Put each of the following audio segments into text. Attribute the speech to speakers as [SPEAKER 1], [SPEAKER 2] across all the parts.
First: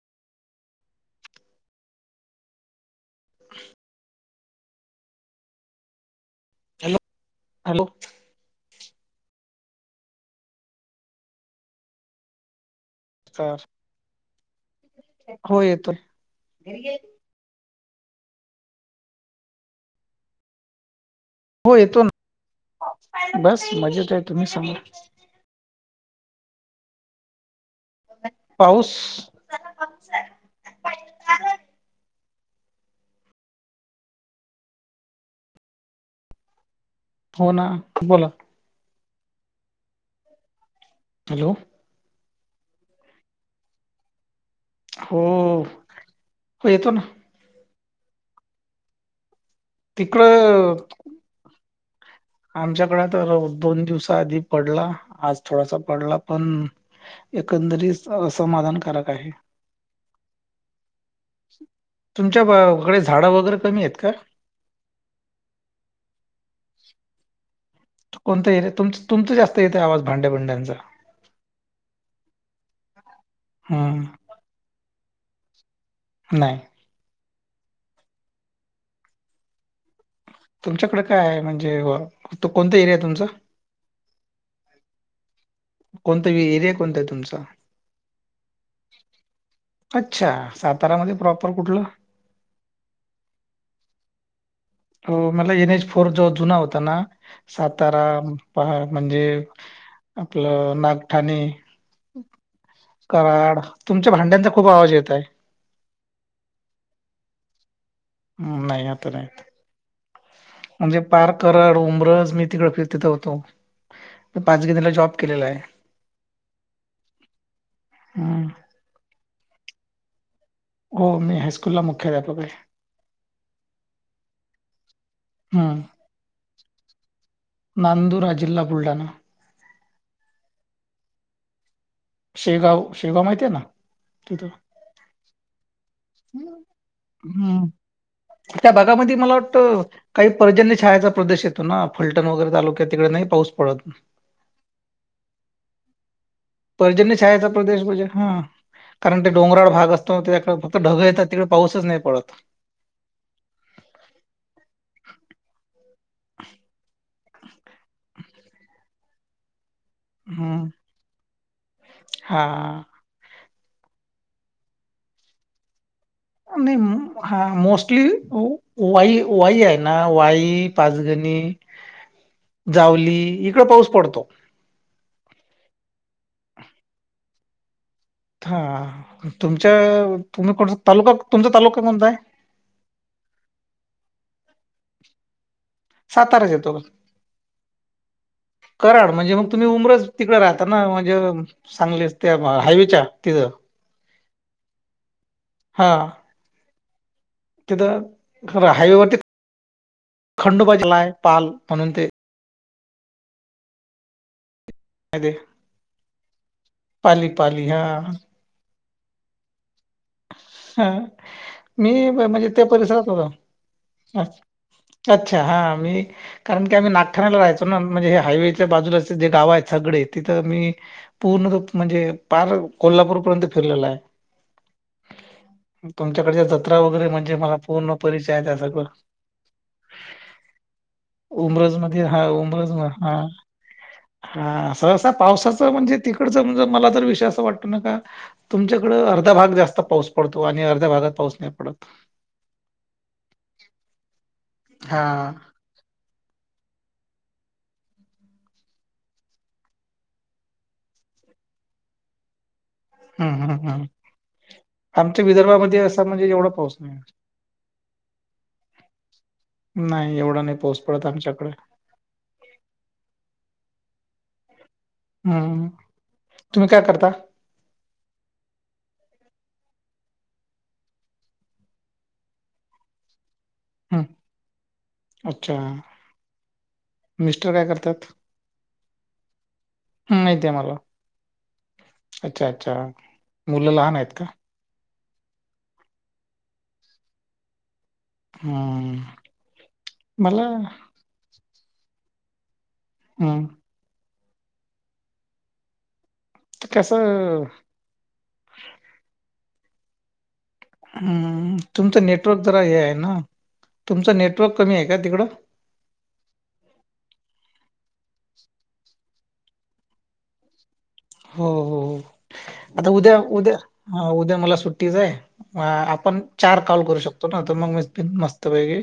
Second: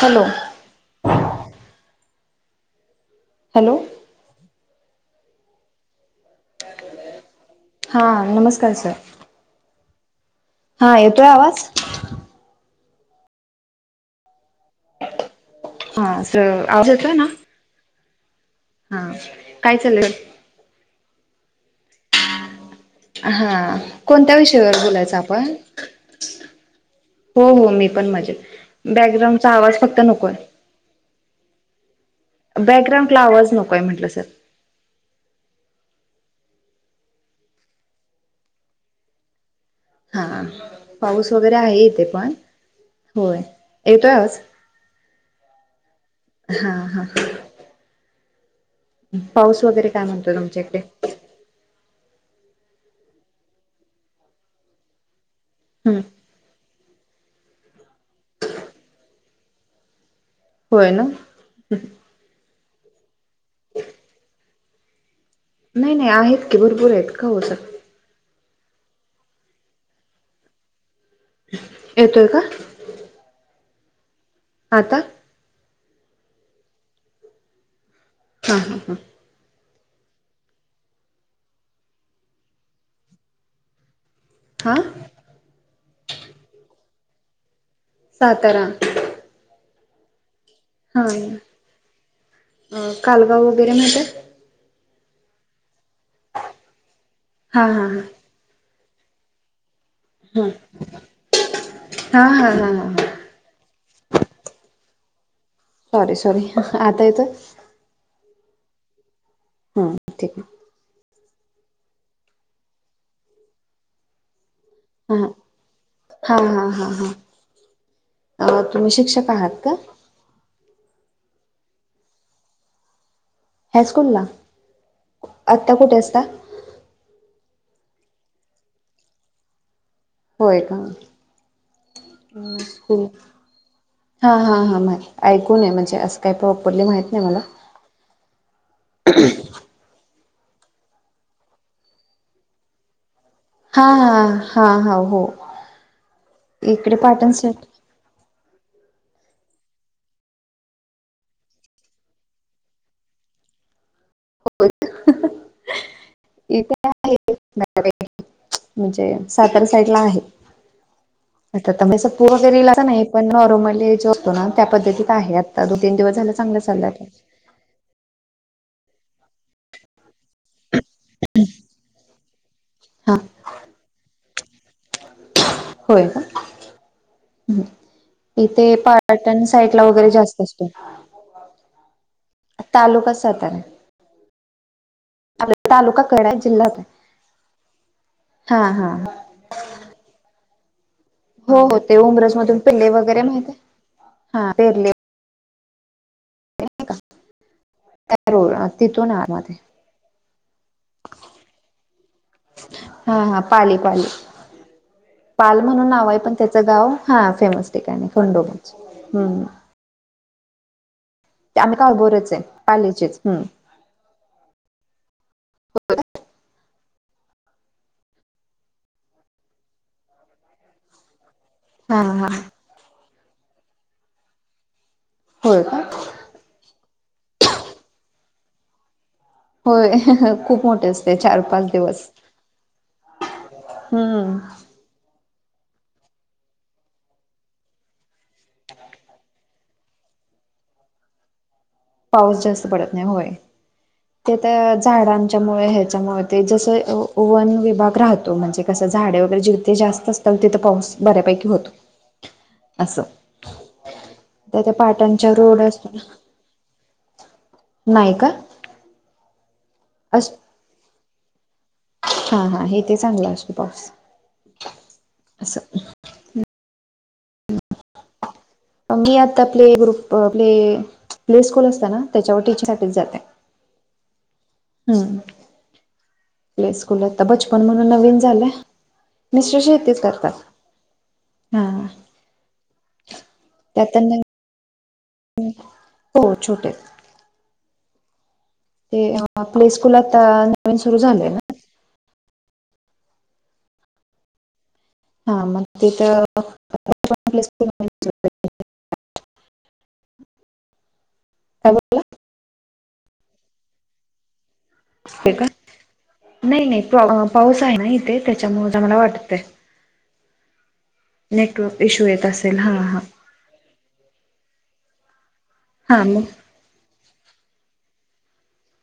[SPEAKER 1] Hello! Hello!
[SPEAKER 2] Hello! Hello
[SPEAKER 1] हा नमस्कार sir. हा येतोय आवाज?
[SPEAKER 2] हो येतोय.
[SPEAKER 1] हां सर हा काय चालेल?
[SPEAKER 2] हो येतो ना बस
[SPEAKER 1] हा
[SPEAKER 2] मजेत आहे
[SPEAKER 1] कोणत्या
[SPEAKER 2] तुम्ही सांगा
[SPEAKER 1] विषयावर बोलायचं आपण. हो हो मी.
[SPEAKER 2] पाऊस
[SPEAKER 1] ण बॅकग्राउंडचा आवाज फक्त नकोय. बॅकग्राउंडला आवाज नकोय म्हंटलं सर.
[SPEAKER 2] फोन ना बोला.
[SPEAKER 1] हा पाऊस
[SPEAKER 2] हॅलो
[SPEAKER 1] वगैरे आहे इथे पण होय येतो आवाज
[SPEAKER 2] हो हो
[SPEAKER 1] हां
[SPEAKER 2] येतो ना.
[SPEAKER 1] हां पाऊस वगैरे काय म्हणतो तुमच्या
[SPEAKER 2] तिकडं
[SPEAKER 1] इकडे?
[SPEAKER 2] आमच्याकडे तर दोन दिवसा आधी पडला आज थोडासा
[SPEAKER 1] हम्म
[SPEAKER 2] पडला पण. एकंदरीत असमाधानकारक आहे.
[SPEAKER 1] होय ना
[SPEAKER 2] तुमच्या? कडे झाड वगैरे कमी आहेत का?
[SPEAKER 1] नाही नाही आहेत की भरपूर आहेत का ओ सर?
[SPEAKER 2] कोणतं येरी यात तुमचं जास्त येतं आहे आवाज भांड्या भुड्यांचा
[SPEAKER 1] येतोय का?
[SPEAKER 2] हा.
[SPEAKER 1] आता
[SPEAKER 2] नाही.
[SPEAKER 1] हा.
[SPEAKER 2] तुमच्याकडे काय आहे म्हणजे कोणता एरिया तुमचा?
[SPEAKER 1] हां
[SPEAKER 2] कोणता एरिया कोणता आहे तुमचा?
[SPEAKER 1] सातारा
[SPEAKER 2] अच्छा
[SPEAKER 1] हा
[SPEAKER 2] सातारामध्ये पॅॉपर कुठलं
[SPEAKER 1] कालगाव वगैरे माहित आहे
[SPEAKER 2] हो मला एन एज फोर जो जुना होता ना
[SPEAKER 1] हा हा
[SPEAKER 2] सातारा पहा म्हणजे
[SPEAKER 1] हा
[SPEAKER 2] आपलं नागठाणे
[SPEAKER 1] हा हा हा हा हा हा
[SPEAKER 2] कराड तुमच्या भांड्यांचा खूप आवाज येत आहे
[SPEAKER 1] सॉरी सॉरी आता येतोय
[SPEAKER 2] हम्म नाही आता नाही येत
[SPEAKER 1] हा ठीक आहे
[SPEAKER 2] जे, पार करर उंब्रज मी तिकडे फिरतीत, होतो पाचगणीला जॉब
[SPEAKER 1] हा
[SPEAKER 2] केलेला आहे
[SPEAKER 1] हा हा हा हा
[SPEAKER 2] हम्म.
[SPEAKER 1] आ तुम्ही शिक्षक आहात का
[SPEAKER 2] हो मी हायस्कूल ला मुख्याध्यापक आहे
[SPEAKER 1] हायस्कूल ला आता
[SPEAKER 2] हम्म.
[SPEAKER 1] कुठे असता
[SPEAKER 2] नांदुरा जिल्हा बुलढाणा
[SPEAKER 1] होय का
[SPEAKER 2] शेगाव शेगाव माहिती आहे ना
[SPEAKER 1] हा
[SPEAKER 2] तिथं
[SPEAKER 1] हा हा ऐकून आहे म्हणजे असं काही प्रॉपरली माहित नाही मला
[SPEAKER 2] हम्म त्या भागामध्ये मला वाटत काही पर्जन्य छायाचा प्रदेश येतो ना फलटण वगैरे तालुक्यात तिकडे नाही पाऊस पडत
[SPEAKER 1] हा हा हा हा हो इकडे
[SPEAKER 2] पर्जन्य
[SPEAKER 1] पाटण
[SPEAKER 2] शाळेचा
[SPEAKER 1] साईड
[SPEAKER 2] प्रदेश म्हणजे हा कारण ते डोंगराळ भाग असतो त्याकडे ढगं येतात तिकडे पाऊसच नाही पडत
[SPEAKER 1] हो इथे आहे म्हणजे सातारच पडला आहे
[SPEAKER 2] हं,
[SPEAKER 1] पण दिसत वगैरे तर
[SPEAKER 2] हां.
[SPEAKER 1] काही नाही पण रोमँटिक आहे लेप झोपतो ना त्या पद्धतीत आहे तो तीन दिवस झाला चांगला
[SPEAKER 2] आणि
[SPEAKER 1] चाललाय
[SPEAKER 2] हा मोस्टली हो वाई वाई आहे ना वाई पाच गणी
[SPEAKER 1] हा
[SPEAKER 2] जावली इकड पाऊस पडतो
[SPEAKER 1] होय का इथे
[SPEAKER 2] हां,
[SPEAKER 1] पर्यटन
[SPEAKER 2] तुमच्या
[SPEAKER 1] साईडला वगैरे जास्त
[SPEAKER 2] तुम्ही
[SPEAKER 1] असतो
[SPEAKER 2] कोणता तालुका तुमचा तालुका कोणता आहे?
[SPEAKER 1] तालुका सातारा तालुका कराड
[SPEAKER 2] साताराच
[SPEAKER 1] जिल्हा
[SPEAKER 2] येतो का?
[SPEAKER 1] हा हा
[SPEAKER 2] कराड म्हणजे मग तुम्ही उमरच तिकडे राहता ना म्हणजे
[SPEAKER 1] हो हो ते
[SPEAKER 2] सांगलीच त्या
[SPEAKER 1] उमरज मधून पिल्ले
[SPEAKER 2] हायवेच्या
[SPEAKER 1] वगैरे
[SPEAKER 2] तिथं.
[SPEAKER 1] माहित हा पेरले
[SPEAKER 2] हा तिथं
[SPEAKER 1] त्या रोड
[SPEAKER 2] खरं, हायवे
[SPEAKER 1] तिथून
[SPEAKER 2] वरती
[SPEAKER 1] आतमध्ये
[SPEAKER 2] का खंडोबाची नाय, पाल म्हणून तिथे
[SPEAKER 1] हा हा पाली पाली
[SPEAKER 2] आहे ते.
[SPEAKER 1] पाल म्हणून नाव आहे पण त्याचं गाव हा
[SPEAKER 2] पाली पाली
[SPEAKER 1] फेमस
[SPEAKER 2] हा
[SPEAKER 1] ठिकाणी खंडोबा हु
[SPEAKER 2] हा मी
[SPEAKER 1] काळभोरच आहे
[SPEAKER 2] म्हणजे त्या परिसरात
[SPEAKER 1] पालीचेच हम्म
[SPEAKER 2] होता अ अच्छा हा मी कारण की आम्ही नागठाण्याला, राहायचो ना म्हणजे हे हायवेच्या बाजूलाचे जे गाव आहे सगळे तिथं मी पूर्ण
[SPEAKER 1] हा
[SPEAKER 2] म्हणजे
[SPEAKER 1] हा
[SPEAKER 2] पार कोल्हापूर पर्यंत फिरलेला आहे
[SPEAKER 1] होय का
[SPEAKER 2] तुमच्याकडच्या जत्रा वगैरे म्हणजे मला पूर्ण परिचय आहे त्या सगळं
[SPEAKER 1] होय खूप मोठे असते चार पाच
[SPEAKER 2] उमरज मध्ये
[SPEAKER 1] दिवस
[SPEAKER 2] हा उमरज म हा
[SPEAKER 1] हम्म
[SPEAKER 2] हा सहसात पावसाच म्हणजे तिकडच म्हणजे मला तर विषय अस वाट ना का तुमच्याकड अर्धा भाग जास्त त पाऊस पडतो आणि अर्ध्या भागात पाऊस नाही पडत.
[SPEAKER 1] पाऊस जास्त पडत नाही होय ते तर
[SPEAKER 2] हा
[SPEAKER 1] झाडांच्यामुळे ह्याच्यामुळे ते जसे ओवन विभाग राहतो म्हणजे कस झाडं वैगरे जिथे जास्त असतात तिथं पाऊस बऱ्यापैकी एकी भवतू. अस
[SPEAKER 2] हम्म हम्म हम्म
[SPEAKER 1] त्या त्या
[SPEAKER 2] आमच्या
[SPEAKER 1] पटाच्या रोड
[SPEAKER 2] विदर्भामध्ये
[SPEAKER 1] असतो ना.
[SPEAKER 2] असा म्हणजे एवढा पाऊस नाही
[SPEAKER 1] नाय का?
[SPEAKER 2] नाय
[SPEAKER 1] अस
[SPEAKER 2] एवढा नाय पाऊस पडत, आमच्याकडे.
[SPEAKER 1] हा हा हे ते चांगल असतं पाऊस.
[SPEAKER 2] हम
[SPEAKER 1] असं
[SPEAKER 2] तुम्ही काय करता?
[SPEAKER 1] [unintelligible] मी आता आपले प्ले ग्रुप आपले प्ले स्कूल असत ना, त्याच्यावर टीचसाठी जाते.
[SPEAKER 2] हम्म
[SPEAKER 1] हम्म
[SPEAKER 2] अच्छा!
[SPEAKER 1] प्ले स्कूल आता
[SPEAKER 2] मिस्टर
[SPEAKER 1] बचपन
[SPEAKER 2] काय
[SPEAKER 1] म्हणून,
[SPEAKER 2] करतात
[SPEAKER 1] नवीन झालंयं, [unintelligible]
[SPEAKER 2] हम्म,
[SPEAKER 1] करतात.
[SPEAKER 2] माहिती आहे मला
[SPEAKER 1] हा
[SPEAKER 2] अच्छा! अच्छा मुलं
[SPEAKER 1] त्या
[SPEAKER 2] लहान आहेत
[SPEAKER 1] त्यांना
[SPEAKER 2] का?
[SPEAKER 1] हो, छोटे.
[SPEAKER 2] हम्म
[SPEAKER 1] ते प्ले स्कूल आता
[SPEAKER 2] मला
[SPEAKER 1] नवीन सुरू झाले ना.
[SPEAKER 2] हम्म!
[SPEAKER 1] हा, मग तिथं
[SPEAKER 2] तर कसं
[SPEAKER 1] [unintelligible]
[SPEAKER 2] हम
[SPEAKER 1] काय
[SPEAKER 2] तुमच
[SPEAKER 1] बोलला
[SPEAKER 2] नेटवर्क जरा हे आहे ना तुमच नेट
[SPEAKER 1] होय का नाही नाही प्रॉ् पाऊस आहे ना इथे त्याच्यामुळे चांगला वाटते.
[SPEAKER 2] हो हो हो आता
[SPEAKER 1] हां
[SPEAKER 2] उद्या उद्या ह उद्या मला सुट्टी तिझ हाय
[SPEAKER 1] हां
[SPEAKER 2] आपण
[SPEAKER 1] मग
[SPEAKER 2] चार कॉल करू शकतो ना तर मग मी पण मस्तपैकी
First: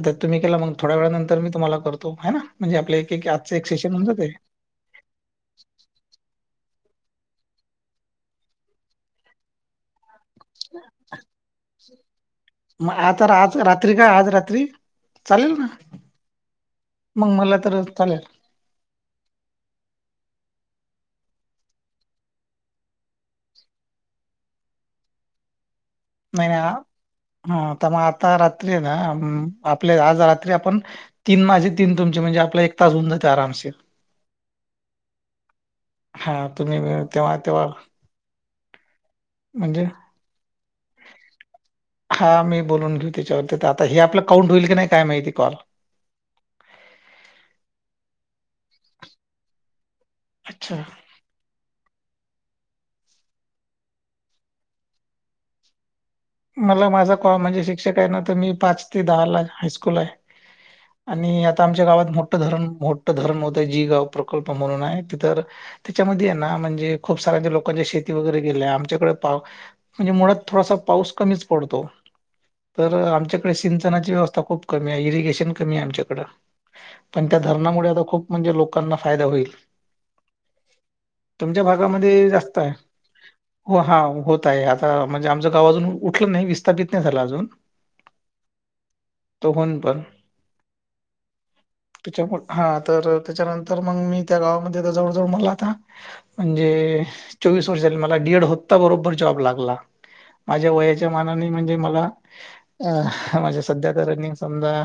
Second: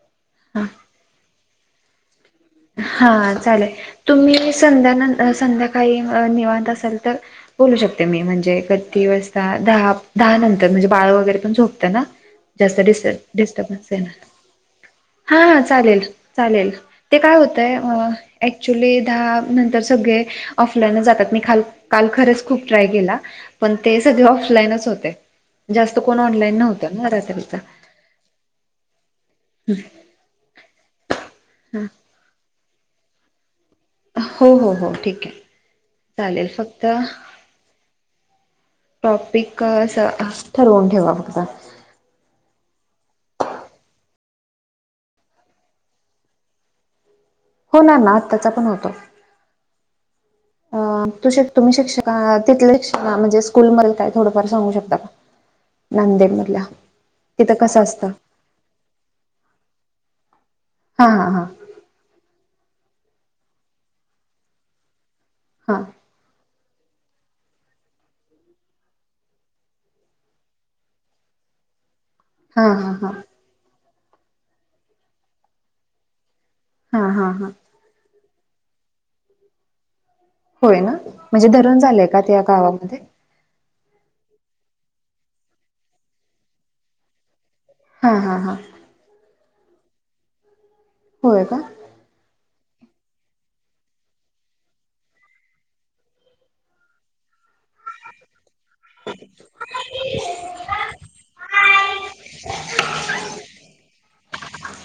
[SPEAKER 2] आता तुम्ही केला मग थोड्या वेळानंतर मी तुम्हाला करतो. है ना म्हणजे आपलं एक एक
[SPEAKER 1] हा,
[SPEAKER 2] आजचं एक
[SPEAKER 1] चालेल
[SPEAKER 2] सेशन होऊन जाते
[SPEAKER 1] तुम्ही संध्या नंतर संध्याकाळी अ निवांत नंतर बोलू शकते, मी म्हणजे किती? वाजता दहा दहा नंतर म्हणजे, बाळ वैगरे पण झोपते ना जास्त
[SPEAKER 2] मग
[SPEAKER 1] डिस्ट
[SPEAKER 2] आता आज
[SPEAKER 1] डिस्टर्ब नसते
[SPEAKER 2] रात्री का
[SPEAKER 1] येणार.
[SPEAKER 2] आज रात्री
[SPEAKER 1] हा, हा चालेल चालेल. ते
[SPEAKER 2] मग
[SPEAKER 1] काय
[SPEAKER 2] मला
[SPEAKER 1] होतंय?
[SPEAKER 2] तर चालेल
[SPEAKER 1] ऍक्च्युली दहा नंतर सगळे ऑफलाईनच जातात, मी काल काल खरंच खूप ट्राय केला, पण ते सगळे ऑफलाईनच होते. जास्त कोण
[SPEAKER 2] नाही
[SPEAKER 1] ऑनलाईन
[SPEAKER 2] नाही आ-
[SPEAKER 1] न्हवत?
[SPEAKER 2] हा, त मग आता रात्री आहे, ना आपल्या आज रात्री आपण तीन माझे तीन तुमचे म्हणजे आपला एक तास होऊन जाते आरामसे.
[SPEAKER 1] हो हो हो ठीक आहे
[SPEAKER 2] हा,
[SPEAKER 1] चालेल
[SPEAKER 2] तुम्ही
[SPEAKER 1] फक्त
[SPEAKER 2] वेळ तेव्हा तेव्हा
[SPEAKER 1] टॉपिक
[SPEAKER 2] म्हणजे
[SPEAKER 1] असं ठरवून ठेवा फक्त.
[SPEAKER 2] हा, मी बोलून घेऊ त्याच्यावरती तर आता हे आपलं काउंट होईल, की नाही काय माहिती कॉल.
[SPEAKER 1] होणार ना, आताचा पण होतो.
[SPEAKER 2] अच्छा
[SPEAKER 1] अ तुझ्यात तुम्ही शिक्षक आहात, तिथले शिक्षणा म्हणजे स्कूल मधलं काय थोडफार सांगू शकता? नांदेड मधल्या
[SPEAKER 2] मला माझा
[SPEAKER 1] तिथं
[SPEAKER 2] म्हणजे
[SPEAKER 1] कसं
[SPEAKER 2] शिक्षक आहे
[SPEAKER 1] असतं
[SPEAKER 2] ना, तर मी पाच ते दहा ला हायस्कूल आहे.
[SPEAKER 1] हा
[SPEAKER 2] आणि
[SPEAKER 1] हा
[SPEAKER 2] आता आमच्या गावात मोठं धरण मोठं धरण होतयं, जी गाव प्रकल्प म्हणून, आहेत तर
[SPEAKER 1] हा
[SPEAKER 2] त्याच्यामध्ये आहे ना म्हणजे म्हणजे खूप साऱ्या लोकांच्या शेती वैगरे गेल्या, आमच्याकडे पा म्हणजे मुळात थोडासा पाऊस कमीच पडतो
[SPEAKER 1] हा हा हा
[SPEAKER 2] तर
[SPEAKER 1] हा
[SPEAKER 2] आमच्या कडे शिंद ची व्यवस्था खूप कमी आहे रे इरिगेशन कमी आहे. आमच्याकड
[SPEAKER 1] हा
[SPEAKER 2] पण
[SPEAKER 1] हा
[SPEAKER 2] त्या
[SPEAKER 1] हा
[SPEAKER 2] धरणामुळे आता खूप म्हणजे लोकांना फायदा होईल.
[SPEAKER 1] होय ना म्हणजे
[SPEAKER 2] तुमच्या
[SPEAKER 1] धरण झालंय का
[SPEAKER 2] भागामध्ये
[SPEAKER 1] त्या
[SPEAKER 2] जास्त हाय
[SPEAKER 1] गावामध्ये
[SPEAKER 2] हो हा. होत आहे आता म्हणजे, आमचं गाव अजून उठलं नाही विस्थापित नाही झालं अजून.
[SPEAKER 1] हा हा हा.
[SPEAKER 2] तो [unintelligible]
[SPEAKER 1] होय का?
[SPEAKER 2] त्याच्यामुळे हा तर त्याच्यानंतर मग मी त्या गावामध्ये जवळ जवळ मला आता म्हणजे चोवीस वर्षा मला डि एड होता, बरोबर जॉब लागला माझ्या वया त्या मानाने म्हणजे मला, अ म्हणजे सध्या तर [unintelligible] समजा.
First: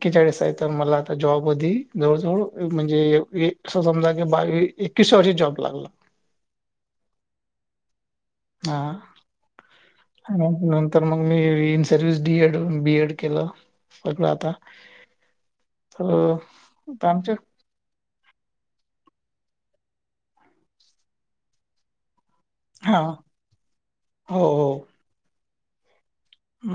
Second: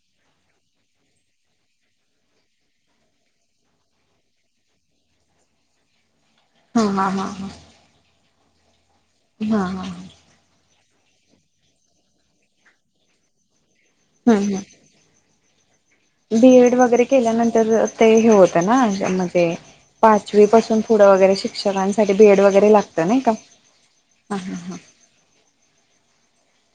[SPEAKER 2] एकेचाळीस आहे तर मला आता जॉब जवळ जवळ म्हणजे अस समजा बावी तीस वर्षात जॉब लागला.
[SPEAKER 1] हा ह हा हा.
[SPEAKER 2] हा.
[SPEAKER 1] हा हा.
[SPEAKER 2] तर मग मी in service D Ed B Ed केलं सगळ आता तर
[SPEAKER 1] बी एड वगैरे
[SPEAKER 2] आता आमच्या
[SPEAKER 1] केल्यानंतर ते हे होतं ना ज्यांना पाचवी पासून पुढं वगैरे शिक्षकांसाठी बी एड वगेरे लात
[SPEAKER 2] हा
[SPEAKER 1] नई का.
[SPEAKER 2] हो हो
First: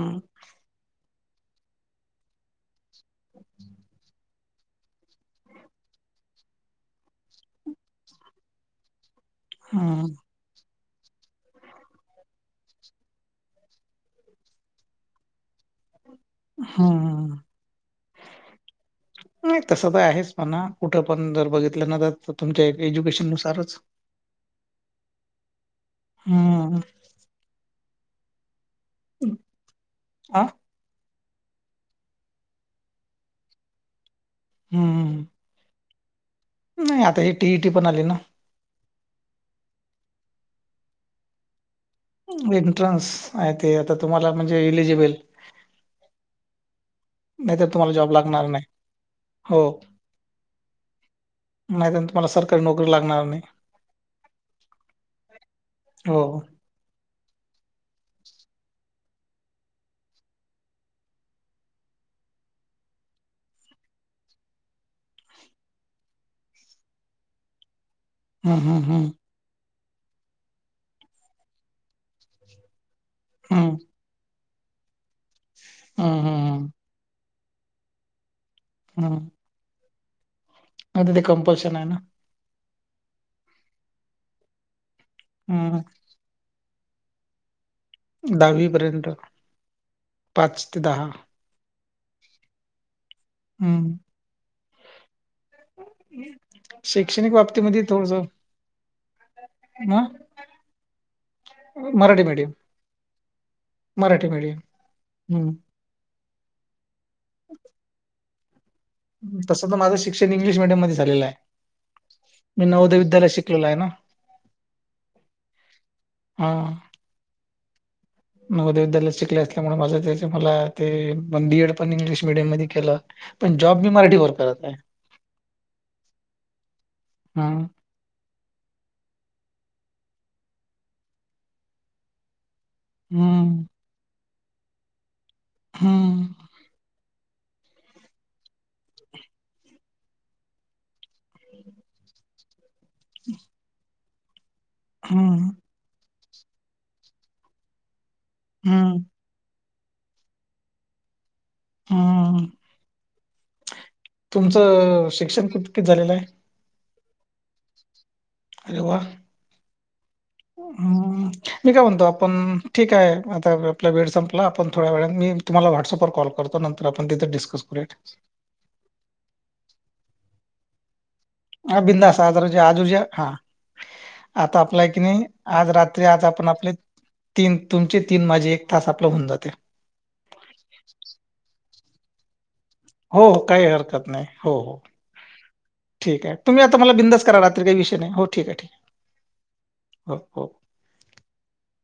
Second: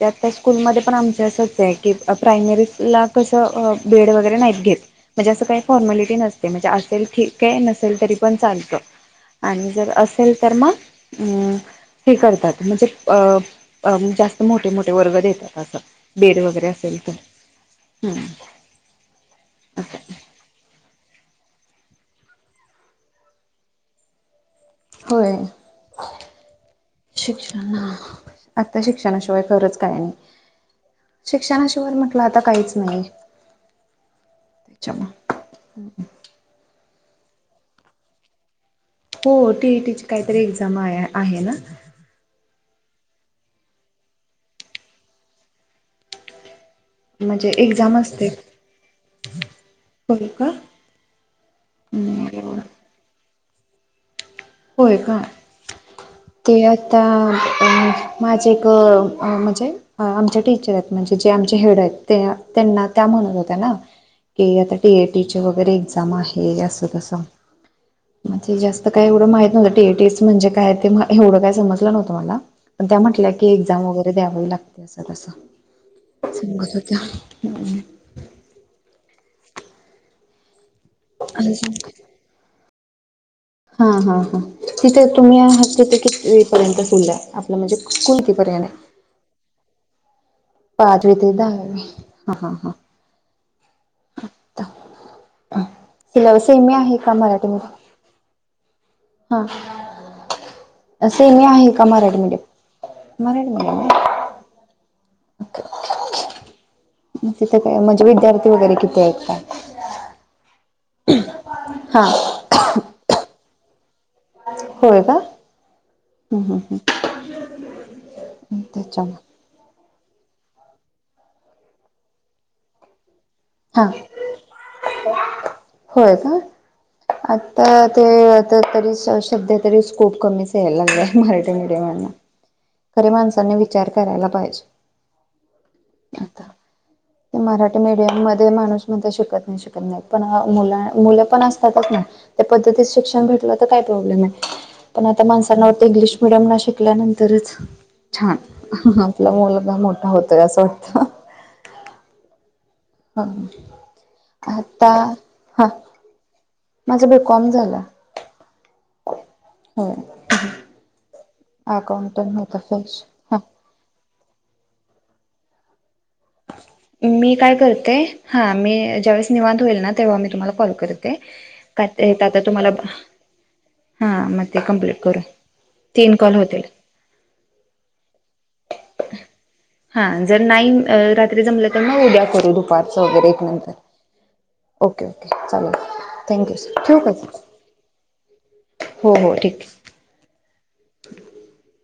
[SPEAKER 1] त्या त्या स्कूलमध्ये पण आमच असच आहे की प्रायमरी ला कसं बेड वगैरे नाही. घेत म्हणजे अस काही फॉर्मलिटी नसते म्हणजे असेल ठीक नसेल तरी पण चालत. आणि जर
[SPEAKER 2] हम्म
[SPEAKER 1] असेल तर मग अ हे करतात म्हणजे अ अ म्हणजे असं मोठे मोठे वर्ग देतात असं बेड वगैरे असेल तर
[SPEAKER 2] हम्म
[SPEAKER 1] हम्म.
[SPEAKER 2] नाही तसं
[SPEAKER 1] असं.
[SPEAKER 2] तर आहेच, पण कुठं पण जर बघित तुमच्या एज्युकेशन नुसारच
[SPEAKER 1] होय
[SPEAKER 2] हम्म
[SPEAKER 1] शिक्षणा आत्ता शिक्षणाशिवाय खरंच काही नाही.
[SPEAKER 2] आ
[SPEAKER 1] शिक्षणाशिवाय म्हटलं, आता काहीच नाही त्याच्या
[SPEAKER 2] हम्म नाही आता ह टी इ टी पण आली ना.
[SPEAKER 1] हो टीईटी ची काहीतरी एक्झाम आहे ना.
[SPEAKER 2] एंट्रन्स आहे ते आता तुम्हाला म्हणजे इलिजिबल.
[SPEAKER 1] म्हणजे
[SPEAKER 2] नाही तर तुम्हाला
[SPEAKER 1] एक्झाम
[SPEAKER 2] जॉब
[SPEAKER 1] असते
[SPEAKER 2] लागणार नाही हो.
[SPEAKER 1] होय का
[SPEAKER 2] नाहीत तुम्हाला सरकारी नोकरी लागणार नाही.
[SPEAKER 1] होय का
[SPEAKER 2] हो
[SPEAKER 1] ते आता अ माझे एक म्हणजे आमचे टीचर आहेत म्हणजे जे आमचे हेड आहेत ते त्यांना त्या म्हणत होत्या ना की आता टी ए टी वगैरे एक्झाम आहे असं तसं. म्हजे
[SPEAKER 2] हम्म हम्म
[SPEAKER 1] जास्त काय
[SPEAKER 2] हम्म
[SPEAKER 1] एवढं माहित न्हतं टी ए टी म्हणजे काय ते एवढं काय समजलं नव्हतं मला पण त्या म्हटल्या की
[SPEAKER 2] हम्म
[SPEAKER 1] एक्झाम वगैरे द्यावा ह लागते असं तस
[SPEAKER 2] हम्म हम्म
[SPEAKER 1] सांगत होत्या. [unintelligible]
[SPEAKER 2] हम्म. म त ते कंपल्शन आहे ना.
[SPEAKER 1] हा हा हा तिथे तुम्ही आह
[SPEAKER 2] हम्म
[SPEAKER 1] तिथे किती पर्यंत फुला आपलं म्हणजे स्कूल कितीपर्यंत
[SPEAKER 2] दहावी
[SPEAKER 1] आहे?
[SPEAKER 2] पर्यंत. पाच दहा
[SPEAKER 1] पाचवी ते दहावी हा हा हा.
[SPEAKER 2] हम्म.
[SPEAKER 1] हि लव सेमी आहे का
[SPEAKER 2] शैक्षणिक
[SPEAKER 1] मराठी म
[SPEAKER 2] बाबतीमध्ये थोडस
[SPEAKER 1] हा.
[SPEAKER 2] ह
[SPEAKER 1] सेमी आहे का मराठी मडियम मराठी मडियम ये.
[SPEAKER 2] मराठी मीडियम हम्म.
[SPEAKER 1] तिथे काय म्हणजे विद्यार्थी वगैरे किती? आहेत काय?
[SPEAKER 2] तसं तर माझं शिक्षण इंग्लिश मीडियम मध्ये झालेलं आहे.
[SPEAKER 1] हा
[SPEAKER 2] मी नवोदय विद्यालय शिकलेला आहे ना.
[SPEAKER 1] होय का हम्म
[SPEAKER 2] हा
[SPEAKER 1] हम्म हम्म.
[SPEAKER 2] नवोदय विद्यालयात
[SPEAKER 1] त्याच्यामुळे
[SPEAKER 2] शिकले असल्यामुळे माझं मला ते पण बीएड पण इंग्लिश मिडियम मध्ये केलं पण जॉब
[SPEAKER 1] हा
[SPEAKER 2] मी मराठी करत. आहे.
[SPEAKER 1] होय का आता
[SPEAKER 2] हम्म
[SPEAKER 1] ते आता तरी शब्द शब्द तरी स्कोप कमीच यायला लागलाय मराठी मिडीयम ना खरे माणसांनी
[SPEAKER 2] हम्म
[SPEAKER 1] विचार करायला पाहिजे.
[SPEAKER 2] हम्म.
[SPEAKER 1] आता ते मराठी मीडियम मध्ये माणूस म्हण शिकत नाही शिकत नाही पण मुला मुल पण असतातच ना त्या पद्धतीच शिक्षण भेटलं तर काय प्रॉब्लेम आहे पण आता
[SPEAKER 2] हम्म
[SPEAKER 1] माणसांना वाटतं इंग्लिश मिडीयम ला शिकल्यानंतरच छान
[SPEAKER 2] हम्म
[SPEAKER 1] आपल्या मुलांना मुलगा मोठा होतोय असं वाटत.
[SPEAKER 2] हम. तुमचं शिक्षण कित किती झालेलं आहे?
[SPEAKER 1] माझा बी कॉम झाला.
[SPEAKER 2] अरे वा!
[SPEAKER 1] हो.
[SPEAKER 2] हम्म मी काय म्हणतो आपण
[SPEAKER 1] होता
[SPEAKER 2] ठीक
[SPEAKER 1] फ्रेश
[SPEAKER 2] आहे
[SPEAKER 1] हा
[SPEAKER 2] आता आपल्या. वेळ संपलाण थोड वळा मी तुम्हाला व्हॉट्सॲप वर
[SPEAKER 1] मी काय करते हा मी ज्यावेळेस निवांत होईल ना तेव्हा मी तुम्हाला कॉल करते.
[SPEAKER 2] हा
[SPEAKER 1] का
[SPEAKER 2] बिंदास आज
[SPEAKER 1] आता तुम्हाला हा
[SPEAKER 2] [unintelligible]
[SPEAKER 1] मग
[SPEAKER 2] आता
[SPEAKER 1] ते
[SPEAKER 2] आपला कि
[SPEAKER 1] कम्प्लीट करू
[SPEAKER 2] नाही आज रात्री
[SPEAKER 1] तीन
[SPEAKER 2] आज
[SPEAKER 1] कॉल
[SPEAKER 2] आपण
[SPEAKER 1] होतील
[SPEAKER 2] आपले.. तीन तुमचे तीन माझे एक तास आपला होऊन जातील.
[SPEAKER 1] हा जर नाही रात्री जमल तर म उद्या करू फार
[SPEAKER 2] हो
[SPEAKER 1] वगैरे
[SPEAKER 2] हो
[SPEAKER 1] एक
[SPEAKER 2] काही
[SPEAKER 1] नंतर
[SPEAKER 2] हरकत नाही हो हो.
[SPEAKER 1] ओके ओके चालेल.
[SPEAKER 2] ठीक आहे
[SPEAKER 1] थँक्यू
[SPEAKER 2] तुम्ही आता
[SPEAKER 1] सर
[SPEAKER 2] मला
[SPEAKER 1] ठेवू का
[SPEAKER 2] बिंधास्त करा
[SPEAKER 1] सर
[SPEAKER 2] रात्री का विषय नाही हो ठीक आहे ठीक आहे.
[SPEAKER 1] हो हो ठीक आहे.
[SPEAKER 2] [unintelligible]
[SPEAKER 1] [unintelligible]